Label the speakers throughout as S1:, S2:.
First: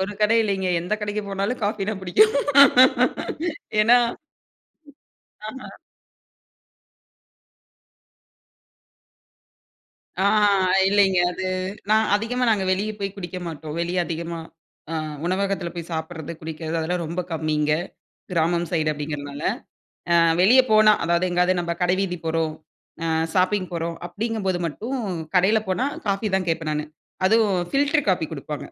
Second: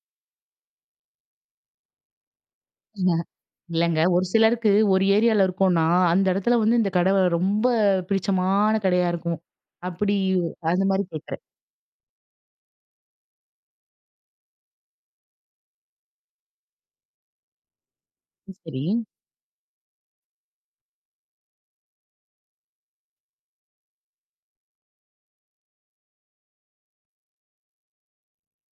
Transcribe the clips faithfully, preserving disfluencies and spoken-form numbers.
S1: ஒரு கடை இல்லைங்க. எந்த கடைக்கு போனாலும் காஃபி தான் பிடிக்கும்.
S2: இல்ல,
S1: ஏன்னா
S2: இல்லைங்க. ஒரு சிலருக்கு ஒரு ஏரியால
S1: ஆஹ.
S2: இருக்கோம்னா அந்த இடத்துல வந்து இந்த கடை ரொம்ப பிடிச்சமான கடையா இருக்கும். அப்படி
S1: ஆ
S2: அந்த மாரி
S1: இல்லைங்க.
S2: கேக்குறேன்.
S1: அது நான் அதிகமா நாங்க வெளிய போய் குடிக்க மாட்டோம். வெளிய அதிகமா உணவகத்துல போய் சாப்பிடறது ,குடிக்கிறது அதெல்லாம் ரொம்ப கம்மிங்க.
S2: ஆ,
S1: கிராமம்
S2: சரி.
S1: சைடு அப்படிங்கிறதுனால. வெளியே போனா, அதாவது எங்கேயாவது நம்ம கடை வீதி போறோம். ஷாப்பிங் போறோம், அப்படிங்கும்போது மட்டும் கடையில போனா, காஃபி தான் கேட்பேன் நானு. அதுவும் ஃபில்டர் காஃபி குடுப்பாங்க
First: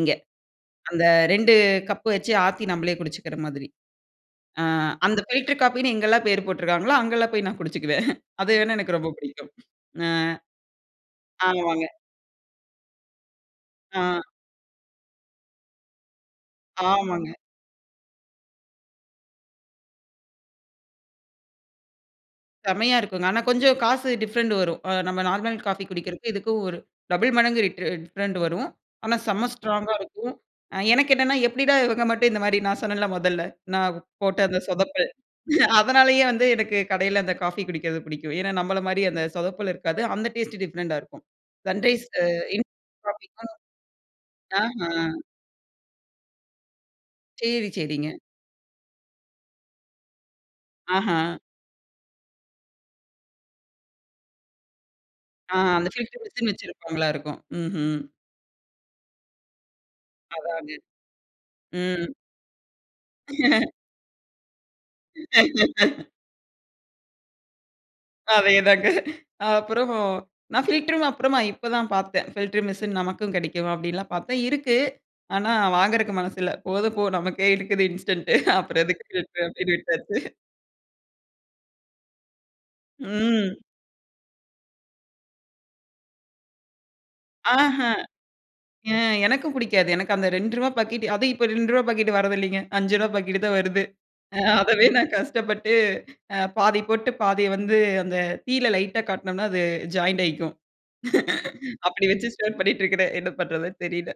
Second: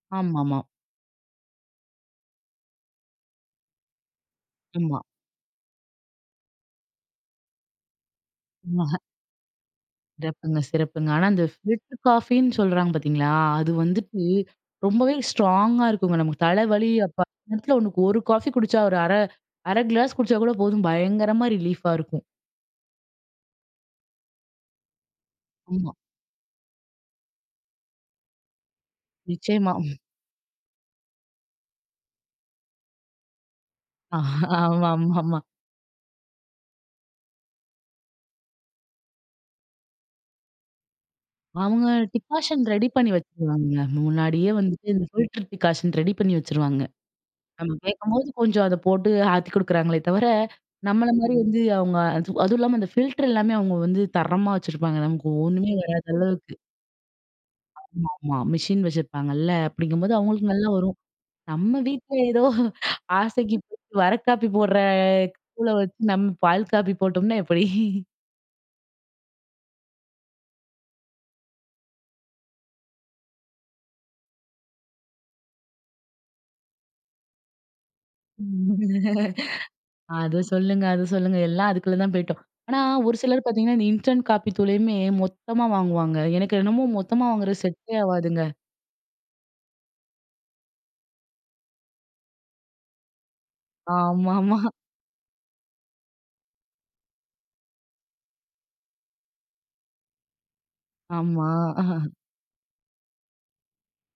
S1: இங்க.
S2: ஆமாமா.
S1: அந்த ரெண்டு கப்பு வச்சு ஆத்தி நம்மளே குடிச்சுக்கிற மாதிரி. ஆ
S2: ஆமா.
S1: அந்த பில்டர் காஃபின்னு எங்கல்லாம் பேர் போட்ருக்காங்களோ, அங்கல்லாம் போய் நான் குடிச்சிக்குவேன். அது
S2: ம்ம்ஹ.
S1: எனக்கு ரொம்ப பிடிக்கும். ஆ.
S2: சிறப்புங்க, சிறப்புங்க. ஆனா இந்த
S1: ஆமாங்க.
S2: ஃபில்டர் காஃபின்னு சொல்றாங்க பார்த்தீங்களா? அது
S1: ஆ.
S2: வந்துட்டு ரொம்பவே ஸ்ட்ராங்கா இருக்குங்க. நமக்கு தலைவலி அப்ப
S1: ஆமாங்க.
S2: நேரத்துல ஒரு காஃபி குடிச்சா ஒரு அரை அரை கிளாஸ் குடிச்சா கூட போதும் பயங்கரமா ரிலீஃப்பா இருக்கும்.
S1: செம்மையா இருக்குங்க. ஆனா கொஞ்சம் காசு டிஃப்ரெண்ட் வரும். அ நம்ம நார்மல் காஃபி
S2: ஆமா.
S1: குடிக்கிறதுக்கு இதுக்கும் ஒரு டபுள் மடங்கு ட் டிஃப்ரெண்ட் வரும். ஆனா செம்ம
S2: நிச்சயமா.
S1: ஸ்ட்ராங்கா இருக்கும். அ எனக்கு என்னென்னா எப்படிடா இவங்க மட்டும் இந்த மாரி நான் சொன்னேன்ல மொதல்ல? நான்
S2: ஆ,
S1: போட்ட அந்த சொதப்பல்.
S2: ஆமாமாமா.
S1: அதனாலேயே வந்து எனக்கு கடையில அந்த காஃபி குடிக்கிறது பிடிக்கும். ஏன்னா, நம்மள மாதிரி அந்த சொதப்பல் இருக்காது. அந்த டேஸ்ட் டிஃப்ரெண்ட்டா இருக்கும்
S2: அவங்க
S1: சன்ரைஸ்
S2: டிகாஷன் ரெடி
S1: இன்ஸ்டண்ட்
S2: பண்ணி
S1: காஃபிக்கும்
S2: வச்சுருவாங்க. முன்னாடியே வந்துட்டு, இந்த
S1: ஆஹ
S2: ஃபில்டர் டிகாஷன் ரெடி பண்ணி வச்சுருவாங்க.
S1: செரி,
S2: நம்ம
S1: செரிங்க.
S2: கேட்கும்போது கொஞ்சம் அதை போட்டு ஆத்தி குடுக்குறாங்களே தவிர, நம்மள மாரி
S1: ஆஹா.
S2: வந்து அவங்க, அதுவும் இல்லாம அந்த ஃபில்டர் எல்லாமே அவங்க வந்து தரமா வச்சுருப்பாங்க. நமக்கு
S1: ஆ
S2: ஒண்ணுமே
S1: அந்த
S2: வராத
S1: ஃபில்டர் மிஷின்
S2: அளவுக்கு.
S1: வச்சிருப்பாங்களா இருக்கும். ம்ஹ்ம்.
S2: ஆமாமா. மிஷின் வச்சிருப்பாங்கல்ல. அப்படிங்கும்போது, அவங்களுக்கு நல்லா
S1: அதான்ங்க.
S2: வரும். நம்ம
S1: ம்.
S2: வீட்ல ஏதோ ஆசைக்கு வர காப்பி போடுற தூள வச்சு நம்ம பால் காப்பி போட்டோம்னா எப்படி?
S1: அதேதாங்க. அப்புறம் நான் ஃபில்டரும் அப்புறமா இப்போதான் பார்த்தேன். ஃபில்டர் மிஷின் நமக்கும் கிடைக்கும் அப்படின்லாம் பார்த்தேன். இருக்கு. ஆனா, வாங்குறக்கு மனசு இல்ல. போதும் போ நமக்கே இருக்குது இன்ஸ்டன்ட் அப்புறம் எதுக்கு ஃபில்டரு? அப்படின்னு விட்டாச்சு.
S2: அத சொல்லுங்க, அத சொல்லுங்க. எல்லாம் அதுக்குள்ள தான் போய்ட்டோம். ஆனா ஒரு சிலர்
S1: ம்.
S2: பார்த்தீங்கன்னா இந்த இன்ஸ்டன்ட் காப்பி தூளையுமே மொத்தமா வாங்குவாங்க. எனக்கு என்னமோ மொத்தமா வாங்குறது
S1: ஆஹா.
S2: செட்டே ஆகாதுங்க.
S1: ம் எனக்கும் பிடிக்காது. எனக்கு அந்த ரெண்டு ருவா பாக்கெட் அதுவும் இப்போ ரெண்டு ருவா பாக்கெட் வரதில்லைங்க. அஞ்சு ருவா பாக்கெட்டு தான் வருது.
S2: ஆமாமா.
S1: அதவே நான் கஷ்டப்பட்டு பாதி போட்டு பாதியை வந்து அந்த தீயல லைட்டா காட்டினோம்னா அது ஜாயின்ட் ஆயிக்கும்.
S2: ஆமா.
S1: அப்படி வச்சு ஷேர் பண்ணிட்டு இருக்கிறேன். என்ன பண்றதுன்னு தெரியல.